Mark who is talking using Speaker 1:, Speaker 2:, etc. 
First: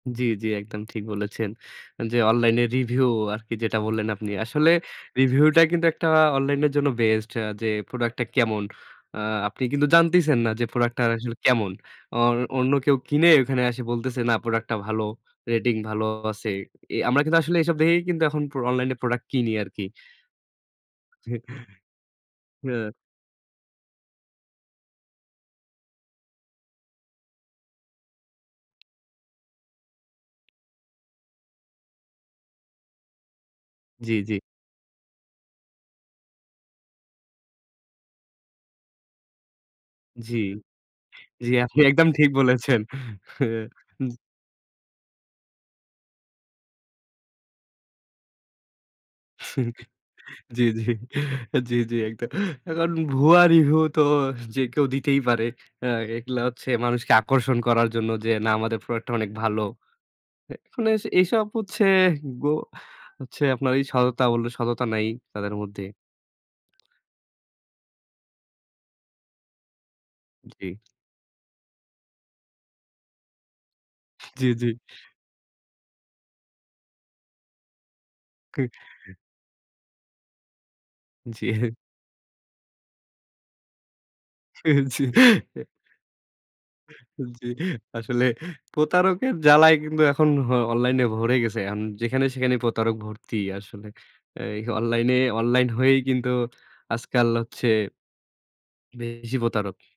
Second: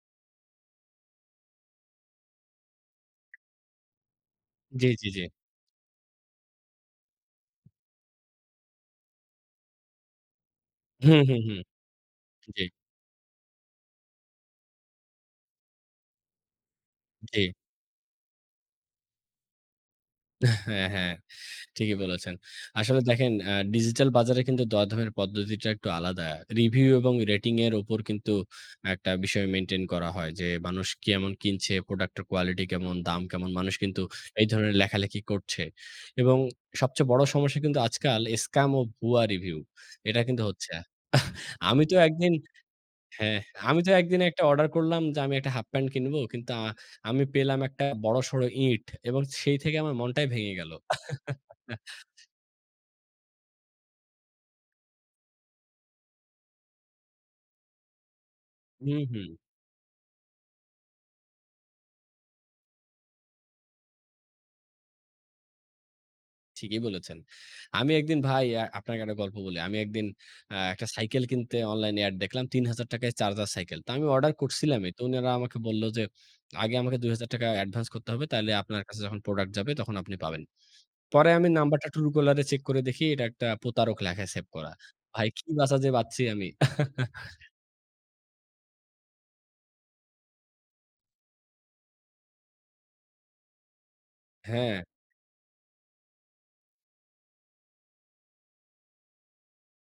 Speaker 1: জি, জি, একদম ঠিক বলেছেন। যে অনলাইন রিভিউ আরকি যেটা বললেন, আপনি। আসলে
Speaker 2: জি, জি, জি।
Speaker 1: রিভিউটা কিন্তু একটা অনলাইন এর জন্য বেস্ট। আ যে প্রোডাক্টটা কেমন? আ আপনি কিন্তু জানতেছেন না। যে প্রোডাক্টটা র
Speaker 2: হু,
Speaker 1: আসলে
Speaker 2: হু, হু,
Speaker 1: কেমন। আর
Speaker 2: জি।
Speaker 1: অন্য কেউ কিনে ওখানে আসে বলতেছে। না, প্রোডাক্টটা ভালো, রেটিং ভালো আছে। এ আমরা কিন্তু
Speaker 2: জি।
Speaker 1: আসলে এসব দেখেই কিন্তু এখন প্র অনলাইন প্রোডাক্ট কিনি আরকি।
Speaker 2: হ্যাঁ, হ্যাঁ,
Speaker 1: জি,
Speaker 2: ঠিকই বলেছেন।
Speaker 1: হ্যাঁ।
Speaker 2: আসলে দেখেন আ ডিজিটাল বাজারে কিন্তু দরদামের পদ্ধতিটা একটু আলাদা। রিভিউ এবং রেটিং এর উপর কিন্তু একটা বিষয় মেইনটেইন করা হয়। যে মানুষ কেমন কিনছে, প্রোডাক্ট এর কোয়ালিটি কেমন, দাম কেমন মানুষ কিন্তু
Speaker 1: জি, জি।
Speaker 2: এই ধরনের লেখালেখি করছে এবং সবচেয়ে বড় সমস্যা কিন্তু আজকাল স্কাম ও ভুয়া রিভিউ। এটা
Speaker 1: জি,
Speaker 2: কিন্তু হচ্ছে। আহ,
Speaker 1: জি, আপনি
Speaker 2: আমি তো
Speaker 1: একদম ঠিক
Speaker 2: একদিন
Speaker 1: বলেছেন।
Speaker 2: হ্যাঁ,
Speaker 1: হ্যাঁ।
Speaker 2: আমি তো
Speaker 1: জি
Speaker 2: একদিন একটা অর্ডার করলাম। যে আমি একটা হাফ প্যান্ট কিনব। আ কিন্তু আমি পেলাম একটা বড়সড় ইট এবং সেই থেকে আমার মনটাই ভেঙে
Speaker 1: জি,
Speaker 2: গেল।
Speaker 1: জি, জি, জি, একদ এখন ভুয়া রিভিউ তো যে কেউ দিতেই পারে। অ্যা এগুলো হচ্ছে মানুষকে আকর্ষণ করার জন্য। যে না আমাদের
Speaker 2: হুম,
Speaker 1: প্রোডাক্টটা
Speaker 2: হুম।
Speaker 1: অনেক ভালো। মানে এস এইসব হচ্ছে গো হচ্ছে আপনার এই সততা, বলল সততা নাই তাদের মধ্যে।
Speaker 2: ঠিকই বলেছেন। আমি একদিন ভাই আ আপনাকে একটা গল্প বলি। আমি একদিন অ্যা
Speaker 1: জি।
Speaker 2: এ একটা সাইকেল কিনতে অনলাইন এড দেখলাম। ৳৩,০০০ চার্জার সাইকেল। তো আমি অর্ডার
Speaker 1: জি, জি।
Speaker 2: করছিলামই। তো উনারা আমাকে বলল যে, আগে আমাকে ৳২,০০০ অ্যাডভান্স করতে হবে। তাইলে
Speaker 1: কি?
Speaker 2: আপনার কাছে যখন প্রোডাক্ট যাবে তখন আপনি পাবেন। পরে আমি
Speaker 1: জি।
Speaker 2: নাম্বারটা Truecaller এ চেক করে দেখি। এটা একটা প্রতারক লেখায় সেভ করা।
Speaker 1: জি,
Speaker 2: ভাই কি
Speaker 1: অ্যা
Speaker 2: বাঁচা যে বাচছি আমি?
Speaker 1: জি, আসলে প্রতারকের জ্বালায় কিন্তু এখন হ অনলাইনে ভরে গেছে। এখন যেখানে সেখানে প্রতারক ভর্তি আসলে। এই
Speaker 2: হ্যাঁ।
Speaker 1: অনলাইনে অনলাইন হয়েই কিন্তু আজকাল হচ্ছে বেশি প্রতারক।